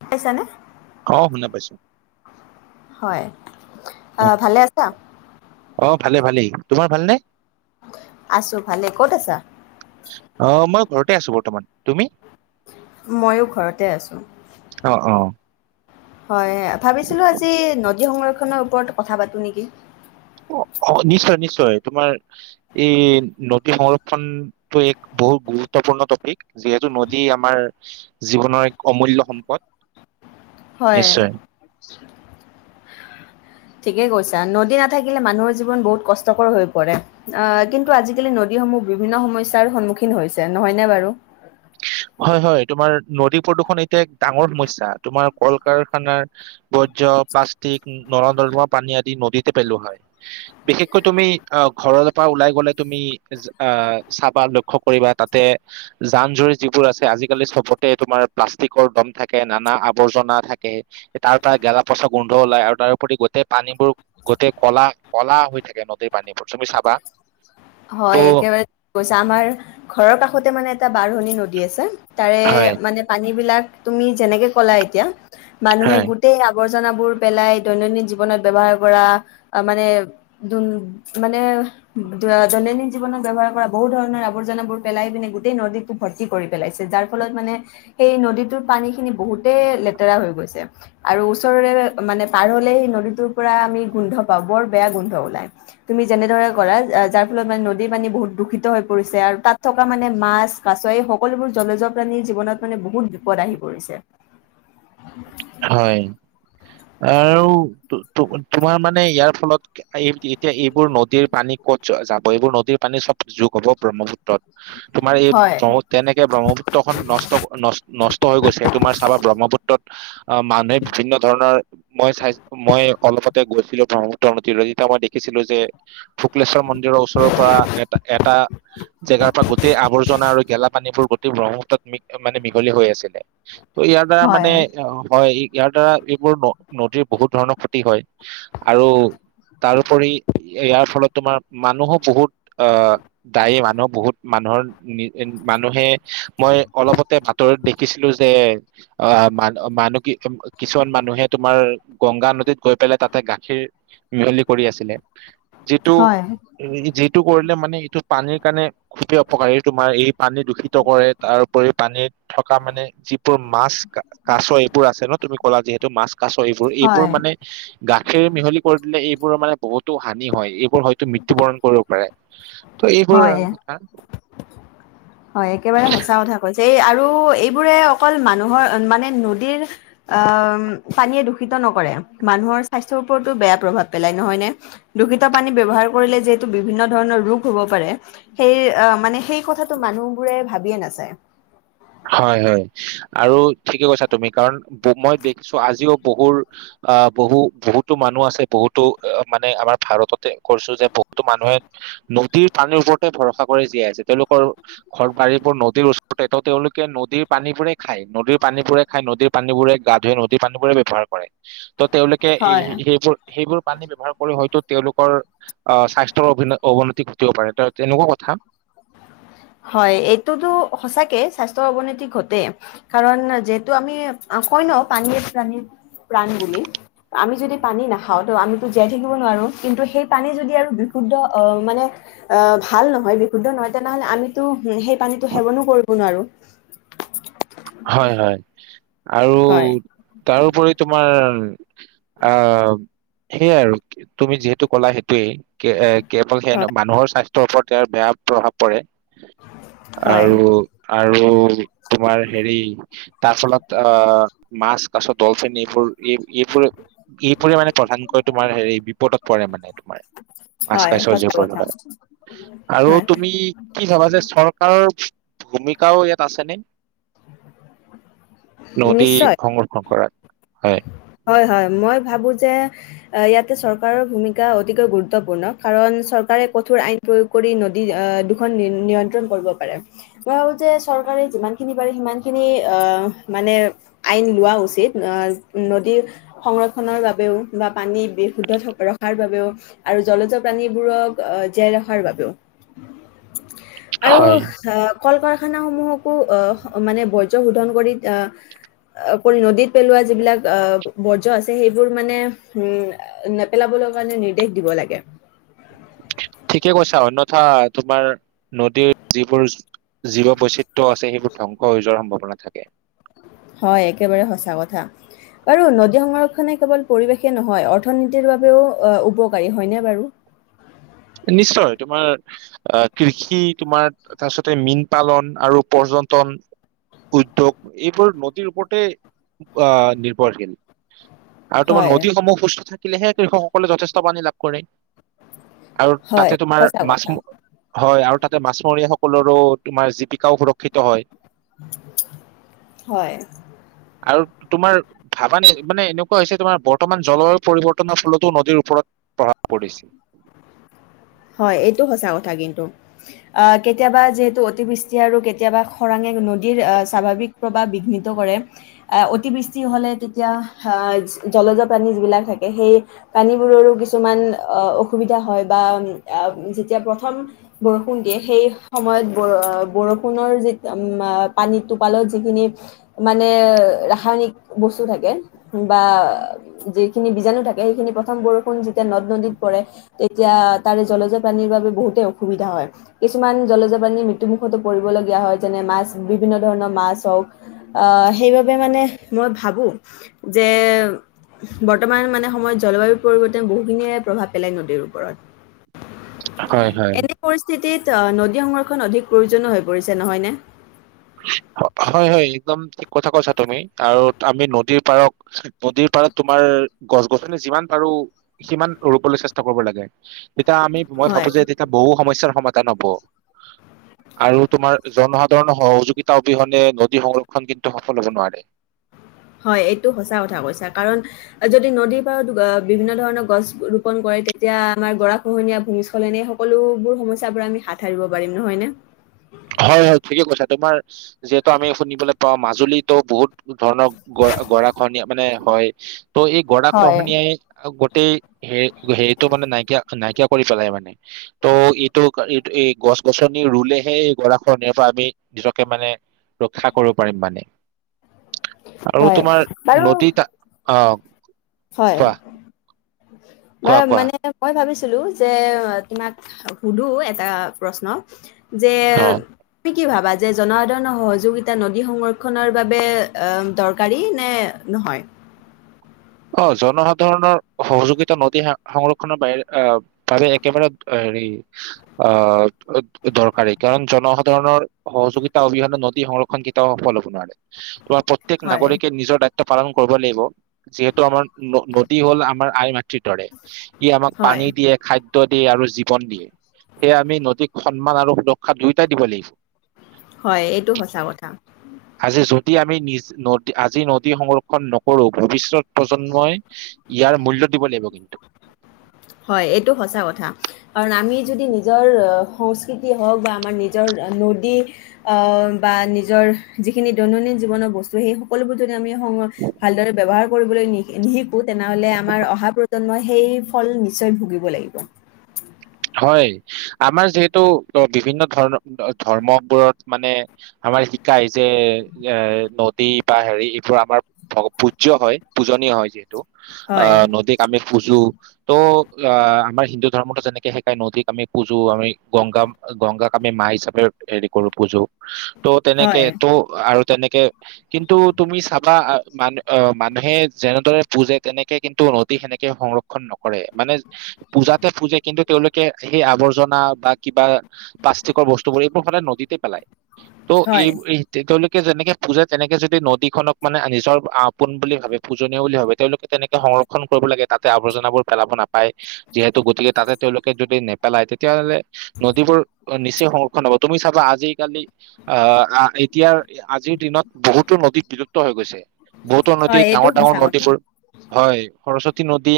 পাইছা নে? অ শুনা পাইছো। হয় উম, হয় ভালে আছা? অ ভালে ভালেই তোমাৰ ভালনে? আছো ভালে ক'ত আছা? অ মই ঘৰতে আছো বৰ্তমান তুমি? ময়ো ঘৰতে আছোঁ। অ অ হয় ভাবিছিলো আজি সংৰক্ষণৰ ওপৰত কথা পাতোঁ নেকি অ নিশ্চয় নিশ্চয় তোমাৰ এই নদী সংৰক্ষণটো এক বহুত গুৰুত্বপূৰ্ণ টপিক যিহেতু নদী আমাৰ জীৱনৰ এক অমূল্য সম্পদ। হয়। [inaudible] নিশ্চয় ঠিকেই কৈছা নদী নাথাকিলে মানুহৰ জীৱন বহুত কষ্টকৰ হৈ পৰে। আহ কিন্তু আজি কালি নদীসমূহ বিভিন্ন সমস্যাৰ সন্মুখীন হৈছে নহয়নে বাৰু। হয় হয় তোমাৰ নদী প্ৰদূষণ এতিয়া এক ডাঙৰ সমস্যা। তোমাৰ কল কাৰখানাৰ বৰ্জ্য প্লাষ্টিক নৰদম্ পানী আদি নদীতে পেলোৱা হয়। বিশেষকৈ তুমি আহ ঘৰৰ পৰা ওলাই গলে তুমি আহ চাবা লক্ষ্য কৰিবা তাতে যান জুৰি যিবোৰ আছে আজিকালি চবতে তোমাৰ প্লাষ্টিকৰ দম থাকে। নানা আৱৰ্জনা থাকে তাৰ পৰা গেলা পচা গোন্ধ ওলাই আৰু তাৰপৰি গোটেই পানীবোৰ গোটেই কলা কলা হৈ থাকে নদীৰ পানীবোৰ তুমি চাবা। ত' হয় একেবাৰে কৈছা। আমাৰ ঘৰৰ কাষতে মানে এটা বাৰহনী নদী আছে তাৰে হয় মানে পানী বিলাক তুমি যেনেকে ক'লা এতিয়া, মানুহে হয় গোটেই, আৱৰ্জনাবোৰ পেলাই দৈনন্দিন জীৱনত ব্যৱহাৰ কৰা মানে-উম মানে--ধৰা। দৈনন্দিন জীৱনত ব্যৱহাৰ কৰা বহুত ধৰণৰ আৱৰ্জনাবোৰ পেলাই পিনে গোটেই নদীটো ভৰ্তি কৰি পেলাইছে। যাৰ ফলত মানে সেই নদীটোৰ পানী খিনি বহুতে লেতেৰা হৈ গৈছে আৰু ওচৰৰে মানে পাৰ হলে সেই নদীটোৰ পৰা আমি গোন্ধ পাওঁ, বৰ বেয়া গোন্ধ ওলাই তুমি যেনেদৰে কৰা যাৰ ফলত মানে নদীৰ পানী বহুত দূষিত হৈ পৰিছে আৰু তাত থকা মানে মাছ- কাছ এই সকলোবোৰ জলজৰ প্ৰাণীৰ জীৱনত মানে বহুত বিপদ আহি পৰিছে। হয়', আৰু তোমাৰ মানে ইয়াৰ ফলত এই', - এতিয়া এইবোৰ নদীৰ পানী কত যাব এইবোৰ নদীৰ পানী চব যোগ হব- ব্ৰহ্মপুত্ৰ তোমাৰ এই হয় ব্ৰহ্ম তেনেকে ব্ৰহ্মপুত্ৰ খন নষ্ট- নষ্ট হৈ গৈছে, তোমাৰ চাবা ব্ৰহ্মপুত্ৰত অ', মানে বিভিন্ন ধৰণৰ মই চাই মই অলপতে গৈছিলো ব্ৰহ্মপুত্ৰ নদী লৈ তেতিয়া মই দেখিছিলো যে', - শুক্লেশ্বৰ মন্দিৰৰ ওচৰৰ পৰা এটা-এটা। জেগাৰ পৰা গোটেই আৱৰ্জনা আৰু গেলাাপানীবোৰ, গোটেই ব্ৰহ্মপুত্ৰত মানে মিঘলি হৈ আছিলে। ত', ইয়াৰ দ্বাৰা মানে হয় অ', হয়', ইয়াৰ দ্বাৰা এইবোৰ নদীৰ বহুত ধৰণৰ ক্ষতি হয় আৰু তাৰোপৰি ইয়াৰ ফলত তোমাৰ মানুহো বহুত অ দায়ী মানুহ বহুত মানুহৰ - মানুহে মই', অলপতে বাতৰত দেখিছিলো যে', অ', মানহ - মানুহ। কিছুমান মানুহে তোমাৰ গংগা -নদীত গৈ পেলাই তাতে গাখীৰ মিহলি কৰি আছিলে। হয় যিটো-যিটো কৰিলে মানে ইটো পানীৰ, সেই কাৰণে খুবেই অপকাৰী এই', তোমাৰ এই', পানী দূষিত কৰে তাৰ উপৰি, পানীত থকা মানে যিবোৰ মাছ, কাঁছ, বোৰ আছে ন', তুমি ক'লা যিহেতু মাছ-কাছ এইবোৰ-এইবোৰ হয় মানে গাখীৰ মিহি কৰি দিলে এইবোৰ মানে বহুত -টো হানি হয়', এই। হয়তো মৃত্যু- বৰণ কৰিব পাৰে। ত', এইবোৰ হয় কথা। হয়', একেবাৰে সঁচা কথা কৈছে। সেই আৰু এইবোৰে অকল মানুহৰ মানে নদীৰ অ পানীয়ে দূষিত নকৰে মানুহৰ স্বাস্থ্যৰ ওপৰতো বেয়া প্ৰভাৱ পেলায়, নহয় নে', দূষিত পানী ব্যৱহাৰ কৰিলে যিহেতু বিভিন্ন। ধৰণৰ ৰোগ হ'ব পাৰে সেই মানে সেই কথা মানুহবোৰে ভাবিয়ে নাচায়। হয়-হয় আৰু ঠিকে কৈছা তুমি কাৰণ মই দেখিছো আজিও বহুৰ আহ বহু- বহুতো মানুহ আছে বহুতো মানে আমাৰ ভাৰততে কৰিছো যে বহুতো মানুহে, নদীৰ পানীৰ ওপৰতে ভৰসা কৰি জীয়াই আছে, তেওঁলোকৰ ঘৰ- বাৰী বোৰ নদীৰ ওচৰতে তেওঁ-তেওঁলোক নদীৰ পানীবোৰে খায়, নদীৰ পানীবোৰে খায় নদীৰ পানীবোৰে গা- ধুৱে, নদীৰ- পানীবোৰে ব্যৱহাৰ কৰে। তো', তেওঁলোকে হয় সেইবোৰ- সেইবোৰ। পানী ব্যৱহাৰ কৰি হয়তো তেওঁলোকৰ আহ', স্বাস্থ্যৰ অৱনতি ঘটিব পাৰে ত', তেনেকুৱা কথা। হয়', এইটোতো সচাকে স্বাস্থ্য অৱনতি ঘটেই কাৰণ যিহেতু আমি কই ন', পানীয়ে - প্ৰানীৰ - প্ৰাণ বুলি আমি যদি পানী নাখাও ত', আমিতো জীয়াই থাকিব নোৱাৰো। কিন্তু সেই পানী যদি আৰু বিশুদ্ধ অ মানে ভাল নহয় বিশুদ্ধ নহয় তেনেহলে আমিতো সেই পানীটো সেৱনো কৰিব নোৱাৰো। হয়', - হয় ', আৰু হয়, তাৰ ওপৰি তোমাৰ। আহ সেইয়াই আৰু তুমি যিহেতু কলা সেইটোৱেই। এ কেৱল সে হয়, মানুহৰ স্বাস্থ্য। ওপৰত ইয়াৰ বেয়া প্ৰভাৱ পৰে। হয়, আৰু আৰু আৰু তোমাৰ। হেৰি তাৰ ফলত আহ মাছ কাছত। ডলফিন এইবোৰ এই এইবোৰে এইবোৰে মানে প্ৰধানকৈ তোমাৰ হেৰি বিপদত পৰে মানে তোমাৰ মাজ হয় কাচ সঁচা যিবোৰ কথা হয় আৰু হয় তুমি কি ভাবা যে চৰকাৰৰ। ভূমিকাও ইয়াত আছে নে। নদী নিশ্চয়। সংৰক্ষণ কৰা। হয়। হয় হয় মই ভাবো যে ইয়াতে চৰকাৰৰ ভূমিকা অতিকৈ গুৰুত্বপূৰ্ণ কাৰণ চৰকাৰে কঠোৰ আইন প্ৰয়োগ কৰি নদী দুখন নিয়ন্ত্ৰণ কৰিব পাৰে মই ভাবো যে চৰকাৰে যিমানখিনি পাৰে সিমানখিনি অহ মানে আইন লোৱা। উচিত নদী সংৰক্ষনৰৰ বাবেও বা পানী বিশুদ্ধ থ ৰখাৰ বাবেও আৰু জলজ প্ৰাানীবোৰক অহ জীয়াই ৰখাৰ বাবেওঁ। আৰু হয় অহ। কল কাৰখানাসমূহকো অহ মানে বৰ্জ শোধন কৰি অহ কৰি নদীত পেলোৱা যিবিলাক। বৰ্জ আছে সেইবোৰ মানে উম নেপেলাবলৈ কাৰণে নিৰ্দেশ দিব লাগে। ঠিকে কৈছা অন্যথা তোমাৰ নদীৰ যিবোৰ জীৱ বৈচিত্ৰ্য আছে সেইবোৰ ধ্বংস হৈ যোৱাৰ সম্ভাৱনা থাকে। হয় একেবাৰে সঁচা কথা বাৰু নদী সংৰক্ষনে কেৱল পৰিৱেশে নহয় অৰ্থনীতিৰ বাবেও উপকাৰী হয়নে বাৰু। নিশ্চয় তোমাৰ আহ কৃষি তোমাৰ তাৰপিছতে মীন পালন আৰু পৰ্যটন উদ্যোগ এইবোৰ নদীৰ ওপৰতে আহ নিৰ্ভৰশীল। আৰু তোমাৰ হয়, নদীসমূহ সুস্থ। থাকিলেহে কৃষকসকলে যথেষ্ট পানী লাভ কৰে। আৰু হয় তাতে তোমাৰ সঁচা মাছ কথা। হয় আৰু। তাতে মাছমৰীয়াসকলৰো তোমাৰ জীৱিকাও সুৰক্ষিত হয়। হয়। আৰু তোমাৰ ভাৱানে মানে এনেকুৱা হৈছে তোমাৰ বৰ্তমান জলবায়ু পৰিৱৰ্তনৰ ফলতো নদীৰ ওপৰত প্ৰভাৱ পৰিছে। হয় এইটো সঁচা কথা কিন্তু আহ কেতিয়াবা যিহেতু অতিবৃষ্টি আৰু কেতিয়াবা খৰাঙে নদীৰ স্বাভাৱিক প্ৰভাৱ বিঘ্নিত কৰে আহ অতিবৃষ্টি হলে তেতিয়া আহ জলজ প্ৰাানী যিবিলাক থাকে সেই প্ৰাানীবোৰৰো কিছুমান অসুবিধা হয় বা। যেতিয়া প্ৰথম। বৰষুণ দিয়ে সেই সময়ত। ব বৰষুণৰ যি ম পানী টোপালত যিখিনি মানে ৰাসায়নিক বস্তু থাকে বা যিখিনি বীজাণু থাকে সেইখিনি প্ৰথম বৰষুণ যি। তে নদ নদীত পৰে। এতিয়া। তাৰে জলজপ্ৰাণীৰ বাবে বহুতেই অসুবিধা হয় কিছুমান জলজ প্ৰাণীৰ মৃত্যুমুখতো পৰিবলগীয়া হয় যেনে মাছ বিভিন্ন ধৰণৰ মাছ হওক আহ সেইবাবে মানে মই ভাবো যে বৰ্তমান মানে সময়ত জলবায়ু পৰিৱৰ্তন বহুখিনিয়ে প্ৰভাৱ পেলাই নদীৰ ওপৰত। হয় হয় এনে পৰিস্থিতিত নদী সংৰক্ষ। অধিক প্ৰয়োজনীয় হৈ পৰিছে নহয়নে। হয় হয় একদম ঠিক কথা কৈছা তুমি আৰু আমি নদীৰ পাৰত নদীৰ পাৰত তোমাৰ গছ গছনি যিমান পাৰো সিমান ৰুবলৈ চেষ্টা কৰিব লাগে। এতিয়া আমি মই ভাবো হয় যে এতিয়া বহু সমস্যা ক্ষমতা নব আৰু তোমাৰ জনসাধাৰণ হওঁক। যোগিতা অবিহনে নদী সংৰক্ষণ কিন্তু সফল হ'ব নোৱাৰে। হয় এইটো সঁচা কথা কৈছা কাৰণ যদি। দি নদীৰ পাৰ বিভিন্ন ধৰণৰ গছ ৰোপন কৰে তেতিয়া আমাৰ গৰা খহনীয়া ভূমিস্খলন এই সকলোবোৰ সমস্যা পৰা আমি হাত সাৰিব পাৰিম। নহয় নে? হয় হয় ঠিকে কৈছা তোমাৰ যিহেতু আমি শুনিবলৈ পাও মাজুলীতো বহুত ধৰণৰ গ গৰাখনীয়া মানে হয় ত এই গৰা হয়, খহনীয়াই, হে হেৰিটো মানে নাইকিয়া নাইকিয়া কৰি পেলাই মানে ত' এইটো এইটো এই গছ গছনি ৰুলেহে গৰাখৰনিৰ পৰা আমি নিজকে মানে ৰক্ষা কৰিব পাৰিম মানে। আৰু হয় তোমাৰ বাৰু নদীত অ হয়। কোৱা বা কোৱা কোৱা মানে মই ভাবিছো। লো যে তোমাক সুধো এটা প্ৰশ্ন যে অ তুমি কি ভাবা যে জনসাধাৰণৰ সহযোগিতা নদী সংৰক্ষণৰ বাবে দৰকাৰী নে নহয়? অ জনসাধাৰণৰ সহযোগিতা নদী সংৰক্ষনৰৰ বাবে একেবাৰে হেৰি আহ দৰকাৰী কাৰণ জনসাধাৰণৰ সহযোগিতা অবিহনে নদী সংৰক্ষণ কেটাও সফল হব নোৱাৰে। তোমাৰ প্ৰত্যেক হয়, নাগৰিকে নিজৰ দায়ি পালন কৰিব লাগিব। যিহেতু আমাৰ নদী হল আমাৰ আই মাতৃৰ দৰে। কি আমাক হয়, পানী দিয়ে, খাদ্য গুৰুত্ব দিয়ে আৰু জীৱন দিয়ে সেয়ে আমি নদীক সন্মান আৰু সুৰক্ষা দুয়োটাই দিব লাগিব। হয় এইটো সঁচা কথা। আজি যদি আমি নিজ আজি নদী সংৰক্ষণ নকৰো ভৱিষ্যত প্ৰজন্মই ইয়াৰ মূল্য দিব লাগিব কিন্তু। হয় এইটো সঁচা কথা। কাৰণ আমি যদি নিজৰ সংস্কৃতি হওঁক বা আমাৰ নিজৰ নদী আহ বা নিজৰ যিখিনি দৈনন্দিন জীৱনৰ বস্তু সেই সকলোবোৰ য আমি ভালদৰে ব্যৱহাৰ কৰিবলৈ নিশিকো, তেনেহলে আমাৰ অহা প্ৰজন্মই সেই ফল নি নিশ্চয় ভুগিব লাগিব। হয় আমাৰ যিহেতু বিভিন্ন ধৰ্ম ধৰ্মবোৰত মানে আমাৰ শিকায় যে এ নদী বা হেৰি এইবোৰ আমাৰ পূজ্য হয় পূজনীয় হয় যিহেতু। অ হয়, নদীক আমি পুজো। ত' অ আমাৰ হিন্দু ধৰ্মতো যেনেকে নদীক আমি পূজো আমি গংগা গংগাক আমি মা হিচাপে হেৰি কৰো পুজো ত' তেনেকে হয়, ত আৰু তেনেকে কিন্তু তুমি চাবা মানু অ মানুহে যেনেদৰে পুজে তেনেকে কিন্তু নদী সেনেকে সংৰক্ষণ নকৰে। মানে পূজাতে পুজে কিন্তু তেঁও কে সেই আৱৰ্জনা বা কিবা প্লাষ্টিকৰ বস্তু বোৰ এইবোৰ সদায় নদীতে পেলায়। ত হয়, এই তেওঁলো যেনেকে পুজে তেনেকে যদি নদীখনক মানে নিজৰ আপোন বুলি ভাবে পূজনীয় বুলি ভাবে তেওঁলোকে তেনেকে সংৰক্ষণ কৰিব লাগে। তাতে আৱৰ্জনাবোৰ পেলাব নাপায় পায়। যদি নেপেলায় তেতিয়াহ'লে নদীবোৰ নিচ্চই সংৰক্ষণ হব তুমি চা আজিকালি আহ এতিয়া আজিৰ দিনত বহুতো নদী বিলুপ্ত হৈ গৈছে। বহুতো নদী হয়, এইটো ডাঙৰ ডাঙৰ সঁচা কথা। নদীবোৰ হয় সৰস্বতী নদী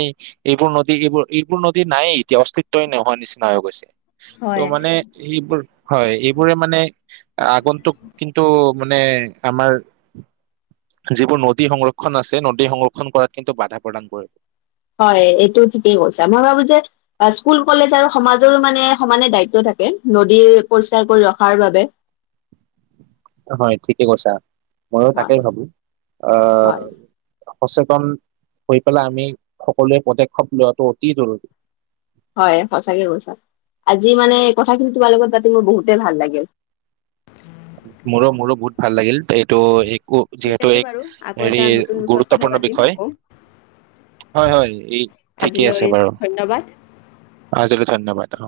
এইবোৰ নদী এইবোৰ এইবোৰ নদী নাই ইতিয়া অস্তিত্ব ত নোহোৱা নিচিনা হৈ গৈছে। ত' হয়। মানে এইবোৰ হয়, এইবোৰে মানে আগন্তুক কিন্তু মানে আমাৰ যিবোৰ নদী সংৰক্ষণ আছে নদী সংৰক্ষণ কৰাত কিন্তু বাধাত প্ৰদান কৰিব হয় এইটো ঠিকেই কৈছা মই ভাবো যে স্কুল কলেজ আৰু সমাজৰো মানে সমানে দায়িত্ব থাকে, নদী পৰিষ্কাৰ কৰি ৰখাৰ বাবে। হয় ঠিকে কৈছা। ময়ো তাকেই হয়, ভাবো হয়। আহ। সচেতন হৈ পেলাই আমি সকলোৱে পদক্ষেপ লোৱাটো অতি জৰুৰী। হয় সঁচাকে কৈছা, আজি মানে কথাখিনি তোমাৰ লগত পাতি মোৰ বহুতে ভাল লাগিল। মোৰো মোৰো বহুত ভাল লাগিল এইটো ঠিক যিহেতু আছে এক বাৰু আকৌ হেৰি এটা নতুন বিষয়ত কথা গুৰুত্বপূৰ্ণ পাতিম বিষয় আকৌ হয় হয় এই ঠিকেই আজিলৈ আছে বাৰু ধন্যবাদ আজি লৈ ধন্যবাদ।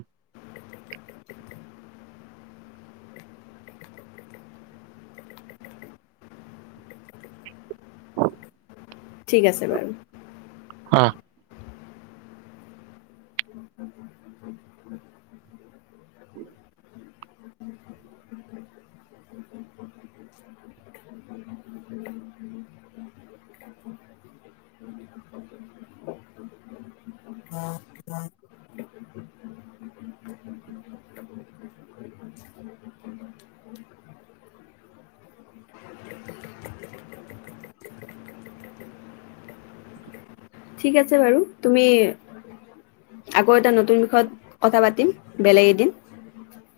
ঠিক আছে বাৰু। হা [unintelligible] [unintelligible] [unintelligible] [inaudible] [inaudible] ঠিক আ বাৰু তুমি আকৌ এ নতুন বিষয়ত কথা পাতিম বেলেগ এদিন।